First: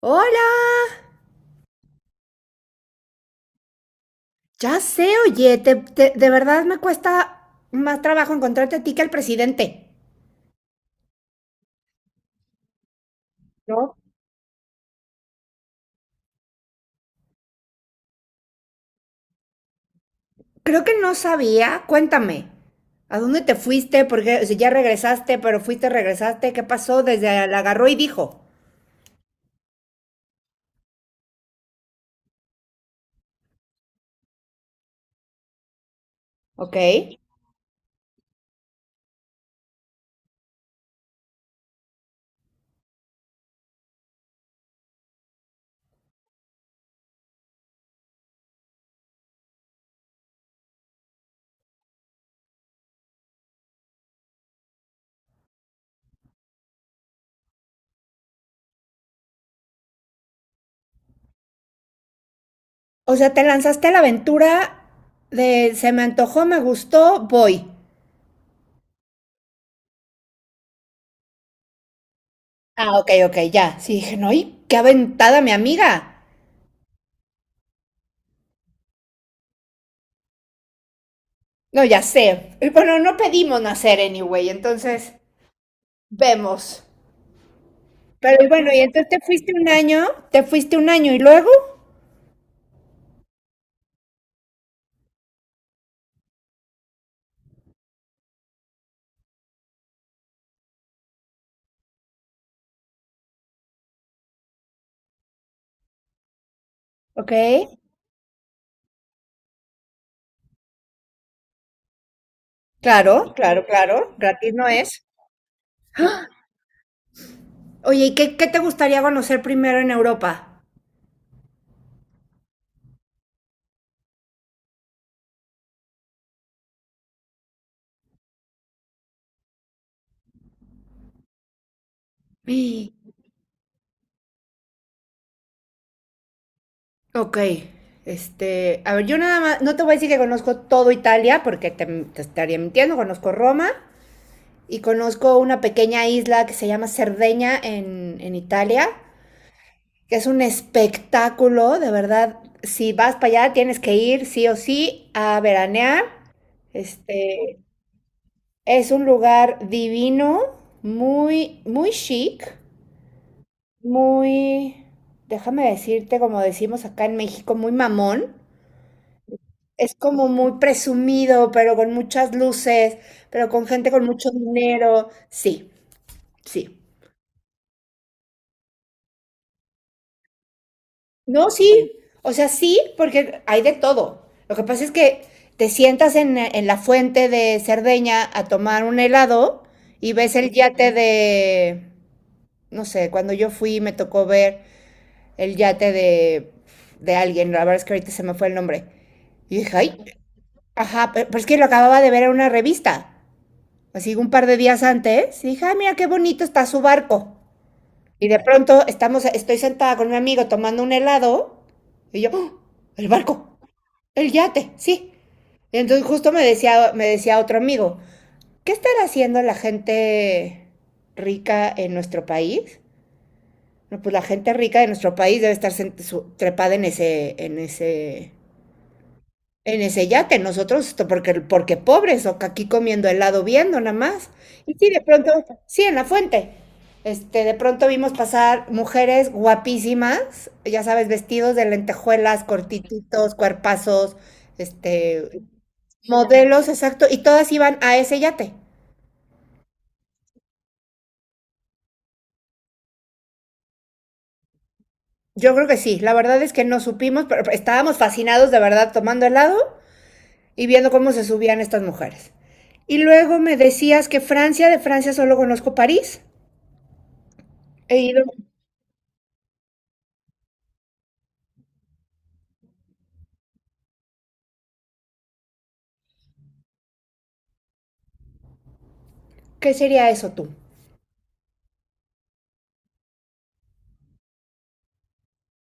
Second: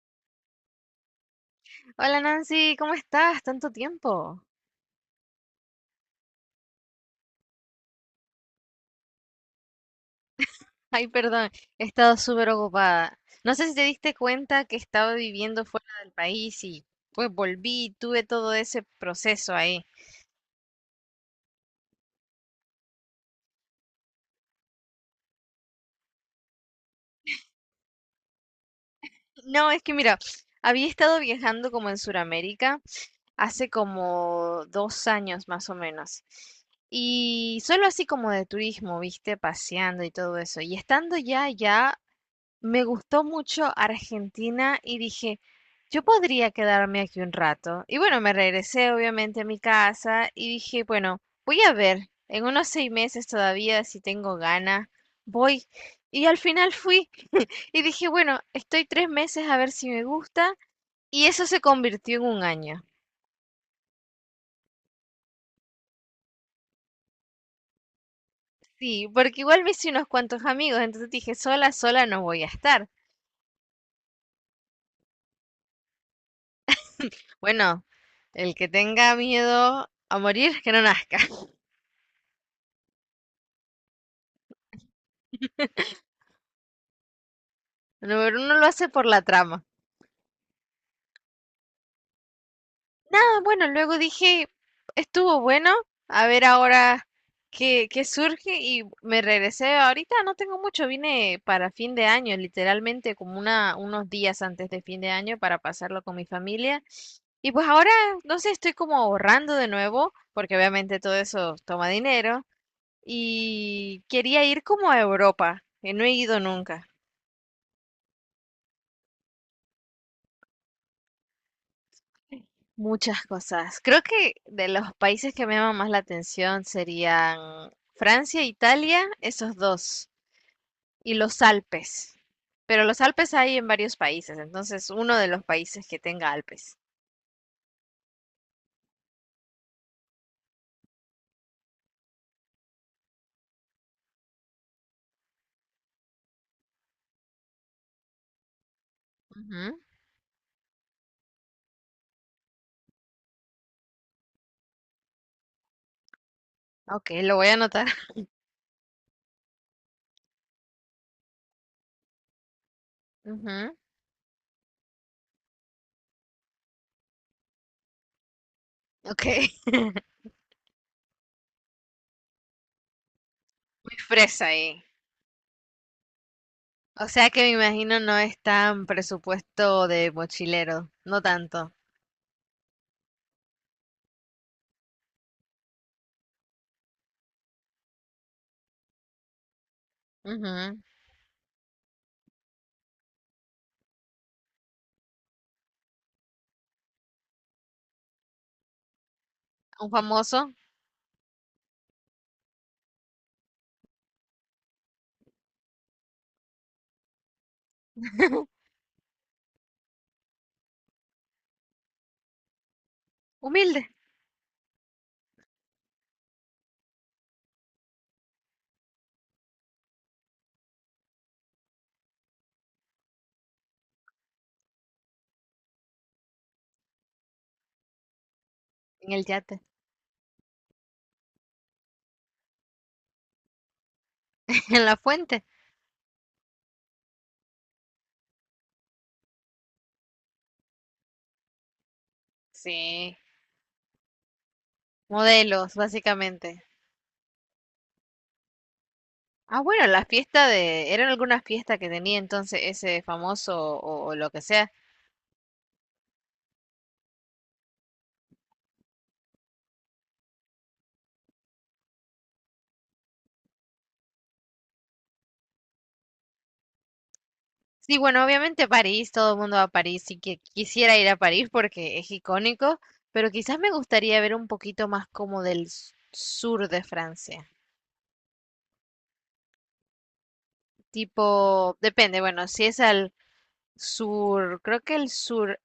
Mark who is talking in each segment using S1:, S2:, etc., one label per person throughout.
S1: Hola,
S2: Hola Nancy, ¿cómo estás? Tanto tiempo.
S1: ya sé, oye, de verdad me cuesta más trabajo encontrarte a ti que al presidente.
S2: Ay, perdón, he estado súper ocupada. No sé si te
S1: No.
S2: diste cuenta que estaba viviendo fuera del país y pues volví, y tuve todo ese proceso ahí.
S1: Creo que no sabía, cuéntame, ¿a dónde te fuiste? Porque, o ya regresaste, pero fuiste, regresaste, ¿qué pasó? Desde la agarró y dijo.
S2: No, es que mira, había estado viajando como en Sudamérica hace como 2 años más o menos.
S1: Ok.
S2: Y solo así como de turismo, viste, paseando y todo eso. Y estando ya allá, me gustó mucho Argentina y dije, yo podría quedarme aquí un rato. Y bueno, me regresé obviamente a mi casa y dije, bueno, voy a ver, en unos 6 meses todavía, si tengo ganas, voy. Y al final fui y dije, bueno, estoy 3 meses a ver si me gusta. Y eso se convirtió en un año.
S1: O sea, te lanzaste a la aventura de se me antojó, me gustó, voy.
S2: Sí, porque igual me hice unos cuantos amigos, entonces dije, sola no voy a estar.
S1: Ah, ok, ok, ya. Sí, dije, no, y qué aventada mi amiga.
S2: Bueno, el que tenga miedo a morir, que no nazca.
S1: No, ya sé. Bueno, no pedimos nacer anyway, entonces vemos.
S2: No, pero
S1: Pero y
S2: uno lo
S1: bueno, y
S2: hace por
S1: entonces te
S2: la
S1: fuiste
S2: trama.
S1: un año, te fuiste un año y luego,
S2: Nada, bueno, luego dije, estuvo bueno, a ver ahora qué surge y me regresé ahorita, no tengo mucho, vine para fin de año, literalmente como unos días antes de fin de año para pasarlo con mi familia.
S1: ok,
S2: Y pues ahora, no sé, estoy como ahorrando de nuevo, porque obviamente todo eso toma dinero,
S1: claro, claro,
S2: y
S1: claro,
S2: quería
S1: gratis
S2: ir
S1: no
S2: como a
S1: es.
S2: Europa, que no he
S1: ¡Ah!
S2: ido nunca.
S1: Oye, ¿y qué, qué te gustaría conocer primero en Europa?
S2: Muchas cosas. Creo que de los países que me llaman más la atención serían Francia, Italia, esos dos, y los Alpes.
S1: ¡Ah!
S2: Pero los Alpes hay en varios países, entonces uno de los países que tenga Alpes.
S1: Ok, este, a ver, yo nada más, no te voy a decir que conozco todo Italia, porque te estaría mintiendo, conozco Roma y conozco una pequeña isla que se llama Cerdeña en Italia,
S2: Ujú.
S1: que es un espectáculo, de verdad. Si vas para allá, tienes que ir sí o sí a veranear.
S2: Ok, lo voy a
S1: Este
S2: anotar.
S1: es un lugar divino, muy, muy chic,
S2: Ujú.
S1: muy, déjame decirte, como decimos acá en México, muy mamón.
S2: Ok.
S1: Es como muy presumido, pero con muchas luces, pero con gente
S2: Muy
S1: con mucho
S2: fresa ahí.
S1: dinero. Sí, sí.
S2: O sea que me imagino no es tan presupuesto de mochilero, no
S1: No,
S2: tanto.
S1: sí, o sea, sí, porque hay de todo. Lo que pasa es que te sientas en la fuente de Cerdeña a tomar un helado y ves el
S2: Ujú.
S1: yate de, no sé, cuando yo fui me tocó ver el yate de alguien, la verdad es que ahorita se me fue el nombre. Y dije,
S2: Un
S1: ay,
S2: famoso.
S1: ajá, pero, es que lo acababa de ver en una revista, así un par de días antes, y dije, ah, mira qué bonito está su barco. Y de pronto estoy sentada con mi amigo tomando un helado y yo, ¡oh! El barco.
S2: Humilde.
S1: El yate, sí. Y entonces justo me decía otro amigo, ¿qué estará haciendo la gente rica en nuestro país? No, pues la gente rica de nuestro país debe estar trepada en ese,
S2: En el yate.
S1: en ese yate. Nosotros, esto porque, porque pobres, o que aquí comiendo helado viendo nada más. Y
S2: En
S1: sí,
S2: la
S1: de pronto,
S2: fuente.
S1: sí, en la fuente. Este, de pronto vimos pasar mujeres guapísimas, ya sabes, vestidos de lentejuelas,
S2: Sí.
S1: cortititos, cuerpazos, este,
S2: Modelos, básicamente.
S1: modelos, exacto, y todas iban a ese yate.
S2: Ah, bueno, la fiesta de... ¿Era alguna fiesta que tenía entonces ese famoso o lo que sea?
S1: Yo creo que sí, la verdad es que no supimos, pero estábamos fascinados de verdad tomando helado y viendo cómo se subían estas mujeres. Y luego me decías que Francia, de Francia solo conozco París. He
S2: Sí, bueno,
S1: ido.
S2: obviamente París, todo el mundo va a París y que quisiera ir a París porque es icónico, pero quizás me gustaría ver un poquito más como del sur de Francia.
S1: ¿Qué sería eso tú?
S2: Tipo, depende, bueno, si es al sur, creo que el sur,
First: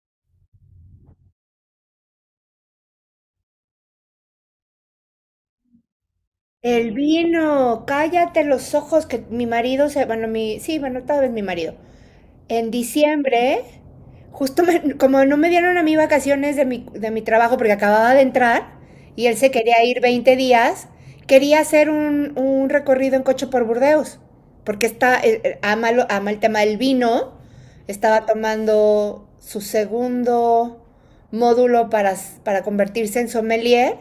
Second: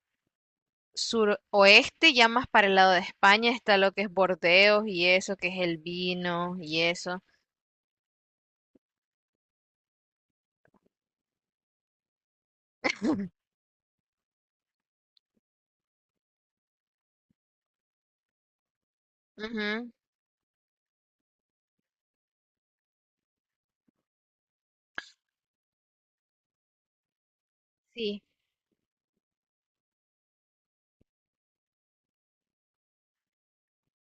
S2: suroeste, ya más para el lado de España está lo que es Bordeaux y eso, que es el vino y
S1: El
S2: eso.
S1: vino, cállate los ojos que mi marido se, bueno, mi, sí, bueno, tal vez mi marido. En diciembre, justo como no me dieron a mí vacaciones de mi trabajo porque acababa de entrar y él se quería
S2: Ujú.
S1: ir 20 días, quería hacer un recorrido en coche por Burdeos, porque está, ama, ama el tema del vino,
S2: Sí.
S1: estaba tomando su segundo módulo para, para convertirse en sommelier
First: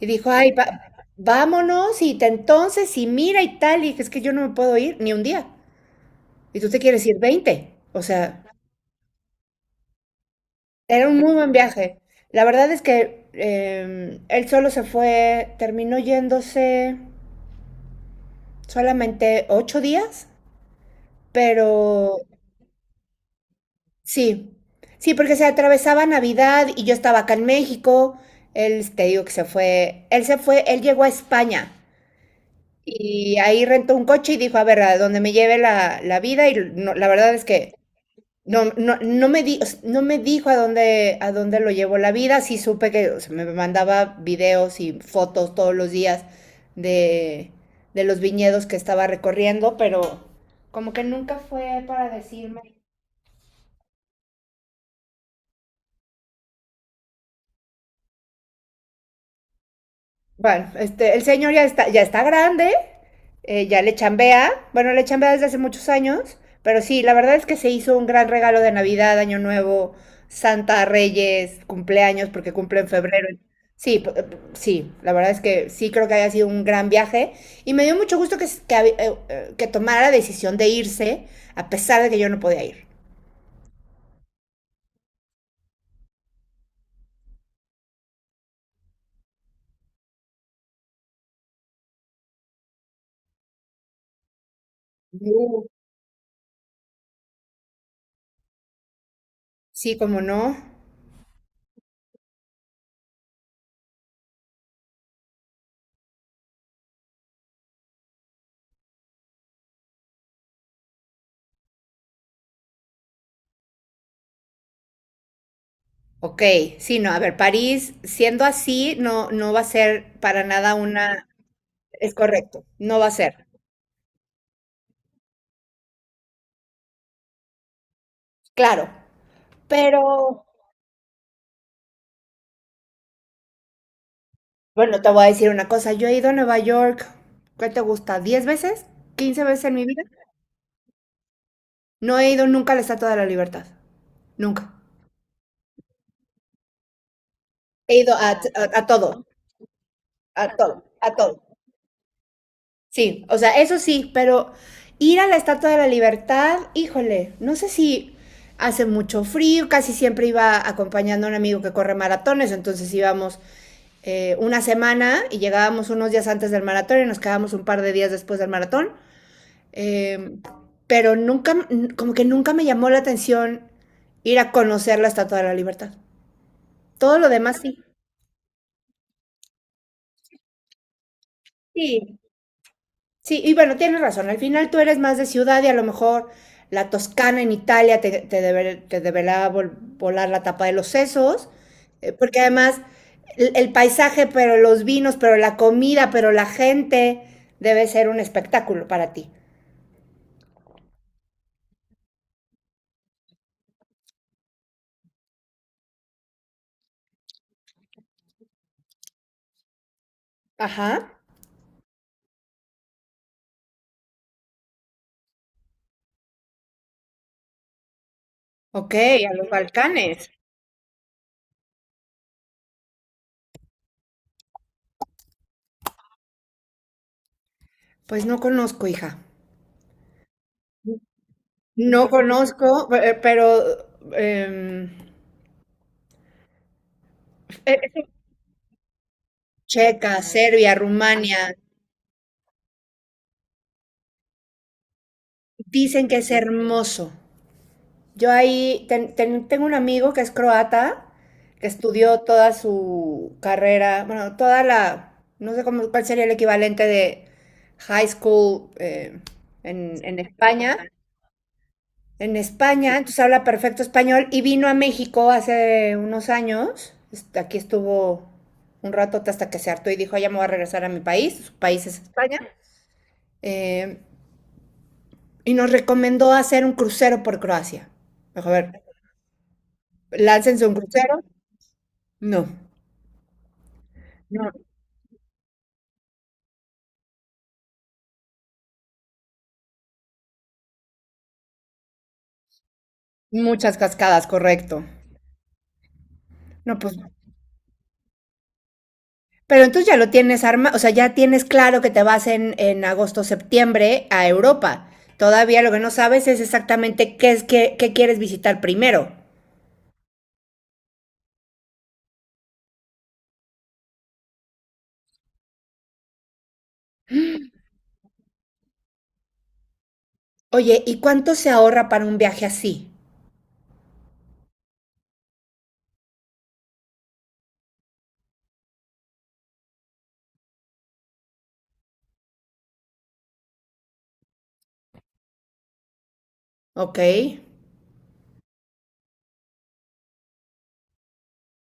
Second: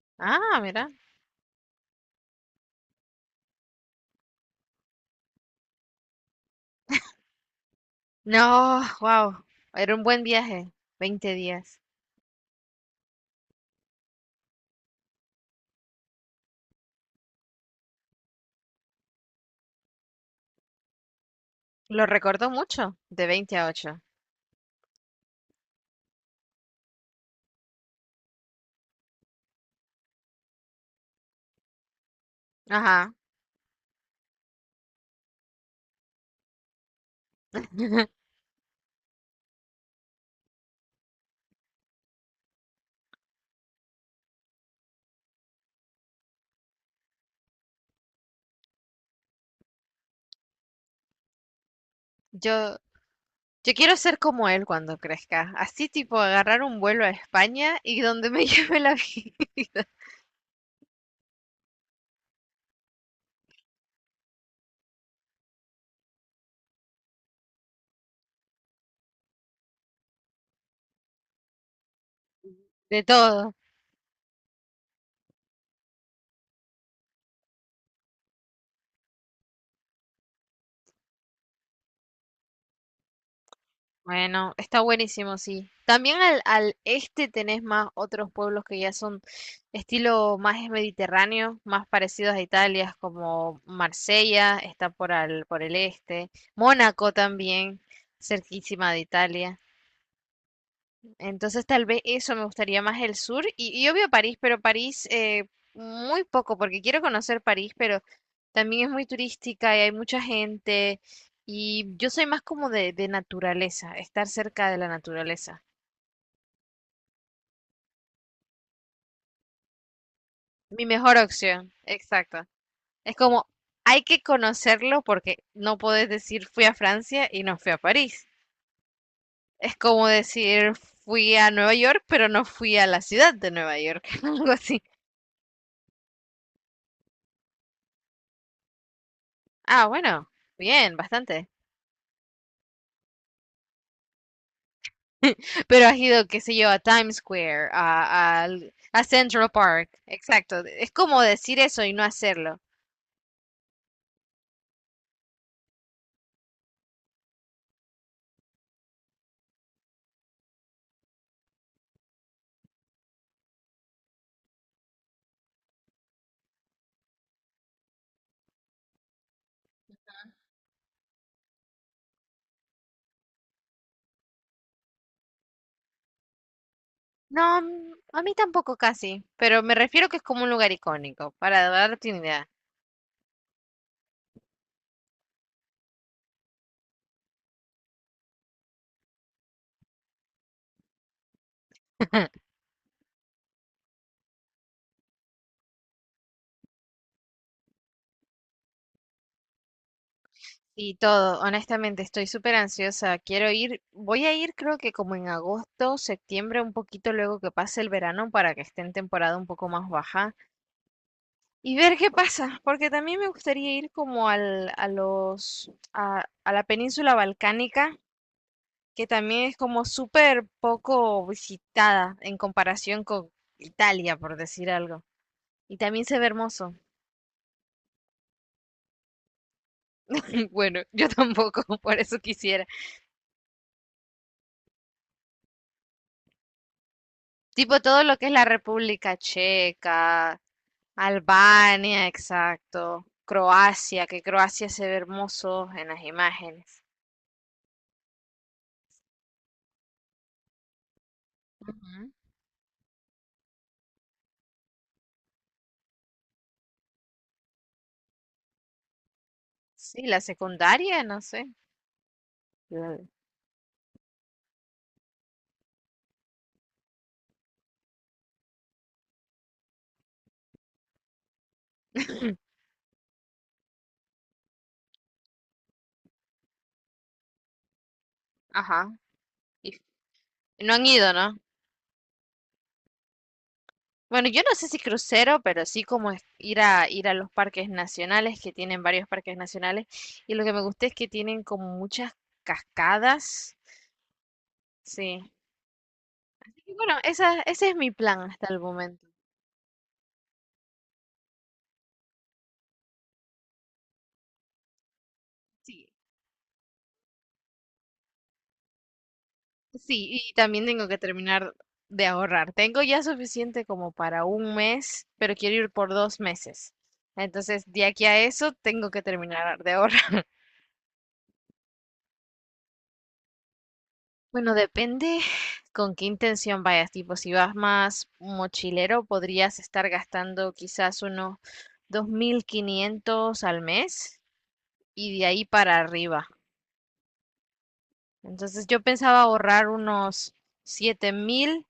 S1: y dijo, ay,
S2: Ah, mira.
S1: vámonos y entonces y mira y tal, y dije, es que yo no me puedo ir ni un día y tú te quieres ir 20 o sea...
S2: No, wow. Era un buen viaje.
S1: Era un
S2: veinte
S1: muy buen
S2: días.
S1: viaje. La verdad es que él solo se fue, terminó yéndose solamente 8 días,
S2: Lo
S1: pero
S2: recuerdo mucho, de 20 a 8.
S1: sí, sí, porque se atravesaba Navidad y yo estaba acá en México. Él, te digo que se fue, él llegó a España
S2: Ajá.
S1: y ahí rentó un coche y dijo, a ver, a donde me lleve la, la vida y la verdad es que no, no, no o sea, no me dijo a dónde lo llevó la vida. Sí supe que o sea, me mandaba videos y fotos todos los días de, de los viñedos que estaba recorriendo, pero como que nunca fue para decirme.
S2: Yo, yo quiero ser como él cuando crezca. Así tipo agarrar un vuelo a España y donde me lleve la vida.
S1: Bueno, este, el señor ya está grande, ya le chambea, bueno, le chambea desde hace muchos años, pero sí, la verdad es que se hizo un gran regalo de Navidad, Año Nuevo, Santa, Reyes, cumpleaños, porque cumple en
S2: De
S1: febrero.
S2: todo.
S1: Sí, sí, la verdad es que sí creo que haya sido un gran viaje y me dio mucho gusto que, que tomara la decisión de irse a pesar de que yo no podía ir.
S2: Bueno, está buenísimo, sí. También al este tenés más otros pueblos que ya son estilo más mediterráneo, más parecidos a Italia, como Marsella, está por
S1: Uh.
S2: el este, Mónaco también, cerquísima de Italia.
S1: Sí, cómo no.
S2: Entonces tal vez eso me gustaría más el sur y obvio París, pero París muy poco porque quiero conocer París, pero también es muy turística y hay mucha gente y yo soy más como de naturaleza, estar cerca de la naturaleza.
S1: Ok, sí, no, a ver, París, siendo así, no, no va a ser para nada
S2: Mi mejor
S1: una,
S2: opción,
S1: es
S2: exacto.
S1: correcto, no va a
S2: Es
S1: ser.
S2: como hay que conocerlo porque no podés decir fui a Francia y no fui a París.
S1: Claro,
S2: Es
S1: pero
S2: como decir fui a Nueva York pero no fui a la ciudad de Nueva York, algo así.
S1: bueno, te voy a decir una cosa. Yo he ido a Nueva York, ¿qué te gusta? ¿10 veces? ¿15 veces en mi
S2: Ah,
S1: vida?
S2: bueno, bien, bastante.
S1: No he ido nunca a la Estatua de la Libertad. Nunca.
S2: Pero has ido, qué sé yo, a Times Square,
S1: He ido a, a
S2: a
S1: todo,
S2: Central Park.
S1: a
S2: Exacto.
S1: todo,
S2: Es
S1: a
S2: como
S1: todo.
S2: decir eso y no hacerlo.
S1: Sí, o sea, eso sí, pero ir a la Estatua de la Libertad, híjole, no sé si hace mucho frío, casi siempre iba acompañando a un amigo que corre maratones, entonces íbamos una semana y llegábamos unos días antes del maratón y nos quedábamos un par de días después del maratón. Eh, pero nunca, como que nunca me llamó la atención ir a conocer la Estatua de la Libertad. Todo lo demás
S2: No,
S1: sí.
S2: a mí tampoco casi, pero me refiero que es como un lugar icónico, para darte
S1: Sí,
S2: una idea.
S1: sí, y bueno, tienes razón. Al final tú eres más de ciudad y a lo mejor la Toscana en Italia te deberá volar la tapa de los sesos, porque además el paisaje, pero los vinos, pero la comida, pero la gente debe ser un espectáculo para ti.
S2: Y todo, honestamente, estoy súper ansiosa. Quiero ir, voy a ir creo que como en agosto, septiembre, un poquito luego que pase el verano para que esté en temporada un poco más baja
S1: Ajá,
S2: y ver qué pasa, porque también me gustaría ir como al, a los, a la península balcánica,
S1: ok,
S2: que
S1: a
S2: también
S1: los
S2: es como
S1: Balcanes.
S2: súper poco visitada en comparación con Italia, por decir algo. Y también se ve hermoso.
S1: Pues no conozco, hija.
S2: Bueno, yo tampoco, por
S1: No
S2: eso quisiera.
S1: conozco, pero em,
S2: Tipo
S1: eh,
S2: todo
S1: eh,
S2: lo que es la República
S1: Checa,
S2: Checa,
S1: Serbia, Rumania,
S2: Albania, exacto, Croacia, que Croacia se ve hermoso en las
S1: dicen que es
S2: imágenes.
S1: hermoso. Yo ahí tengo un amigo que es croata, que
S2: Ujú.
S1: estudió toda su carrera, bueno, toda la, no sé cómo, cuál sería el equivalente de high school
S2: Sí,
S1: en
S2: la
S1: España.
S2: secundaria, no sé.
S1: En España, entonces habla perfecto español y vino a México hace unos años. Aquí estuvo un rato hasta que se hartó y dijo, "Ah, ya me voy a regresar a mi país", su país es España. Eh, y nos recomendó hacer un crucero por Croacia. Me dijo, a ver,
S2: Ajá. Y
S1: láncense un
S2: no han ido,
S1: crucero.
S2: ¿no?
S1: No,
S2: Bueno, yo
S1: no,
S2: no sé si crucero, pero sí como ir a los parques nacionales, que tienen varios parques nacionales, y lo que me gusta es que tienen como muchas cascadas.
S1: muchas cascadas, correcto.
S2: Sí. Y
S1: No, pues
S2: bueno, ese es mi plan hasta el momento.
S1: pero entonces ya lo tienes arma, o sea, ya tienes claro que te vas en agosto, septiembre a Europa. Todavía lo que
S2: Sí.
S1: no sabes es exactamente qué es qué, qué quieres visitar primero.
S2: Sí, y también tengo que terminar de ahorrar. Tengo ya suficiente como para un mes, pero quiero ir por 2 meses. Entonces, de aquí a eso, tengo que terminar de ahorrar.
S1: Oye, ¿y cuánto se ahorra para un viaje así?
S2: Bueno, depende con qué intención vayas. Tipo, si vas más mochilero, podrías estar gastando quizás unos 2500 al mes y de ahí para arriba.
S1: Ok.
S2: Entonces, yo pensaba ahorrar unos 7000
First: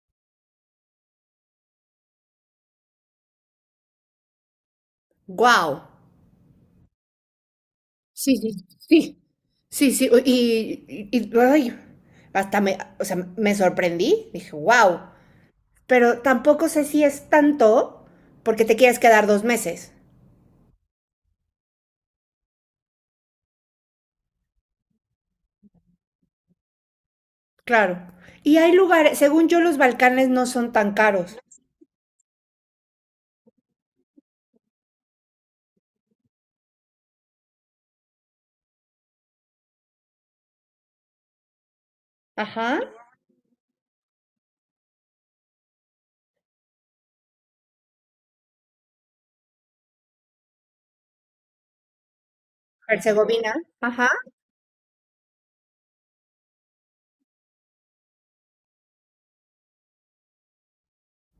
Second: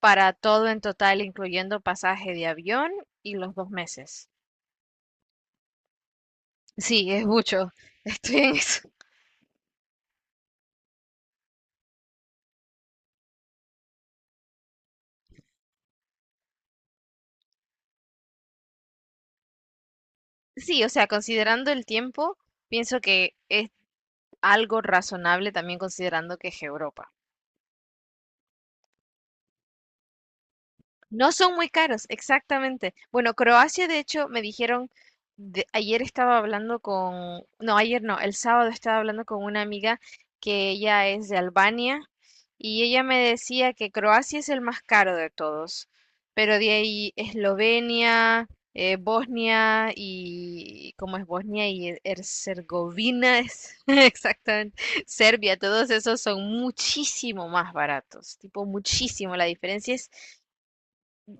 S2: para todo en total, incluyendo pasaje de avión y los 2 meses.
S1: Wow.
S2: Sí, es mucho.
S1: Sí,
S2: Estoy
S1: sí,
S2: en eso.
S1: sí. Sí, sí, ay, hasta me, o sea, me sorprendí, dije, wow, pero tampoco sé si es tanto porque te quieres quedar 2 meses.
S2: Sí, o sea, considerando el tiempo, pienso que es algo razonable también considerando que es Europa.
S1: Claro. Y hay lugares, según yo, los Balcanes no son tan
S2: No
S1: caros.
S2: son muy caros, exactamente. Bueno, Croacia, de hecho, me dijeron, ayer estaba hablando con, no, ayer no, el sábado estaba hablando con una amiga que ella es de Albania
S1: Ajá.
S2: y ella me decía que Croacia es el más caro de todos, pero de ahí Eslovenia, Bosnia y, ¿cómo es Bosnia? Y Herzegovina,
S1: Herzegovina.
S2: es,
S1: Ajá.
S2: exactamente, Serbia, todos esos son muchísimo más baratos, tipo muchísimo, la diferencia es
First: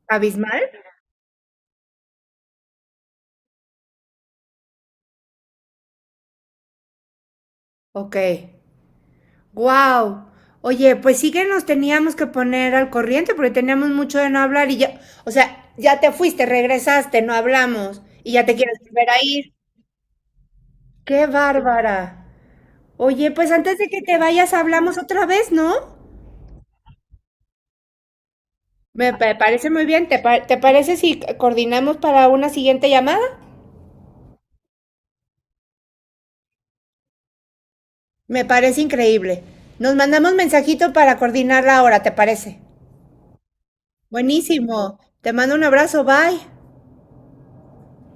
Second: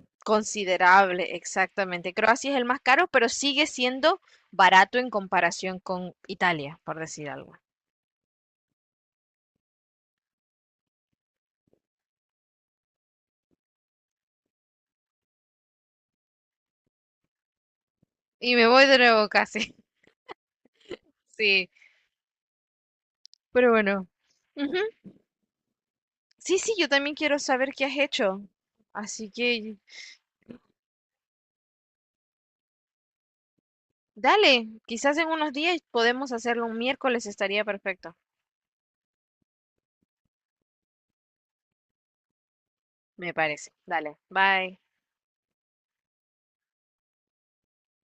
S1: Abismal.
S2: considerable, exactamente. Croacia es el más caro, pero sigue siendo barato en comparación con Italia, por decir algo.
S1: Ok. Wow. Oye, pues sí que nos teníamos que poner al corriente porque teníamos mucho de no hablar y ya, o sea, ya te fuiste, regresaste, no hablamos y ya te
S2: Y me
S1: quieres
S2: voy de
S1: volver a
S2: nuevo
S1: ir.
S2: casi.
S1: ¡Qué
S2: Sí,
S1: bárbara! Oye, pues
S2: pero
S1: antes de que
S2: bueno.
S1: te vayas
S2: Ujú.
S1: hablamos otra vez, ¿no?
S2: Sí, sí, yo también quiero saber qué has hecho. Así
S1: Parece
S2: que
S1: muy bien. ¿Te, te parece si coordinamos para una siguiente llamada?
S2: dale, quizás en unos días podemos hacerlo un miércoles, estaría perfecto,
S1: Me parece increíble. Nos mandamos mensajito para coordinar la hora, ¿te parece?
S2: me parece. Dale, bye.
S1: Buenísimo. Te mando un abrazo, bye.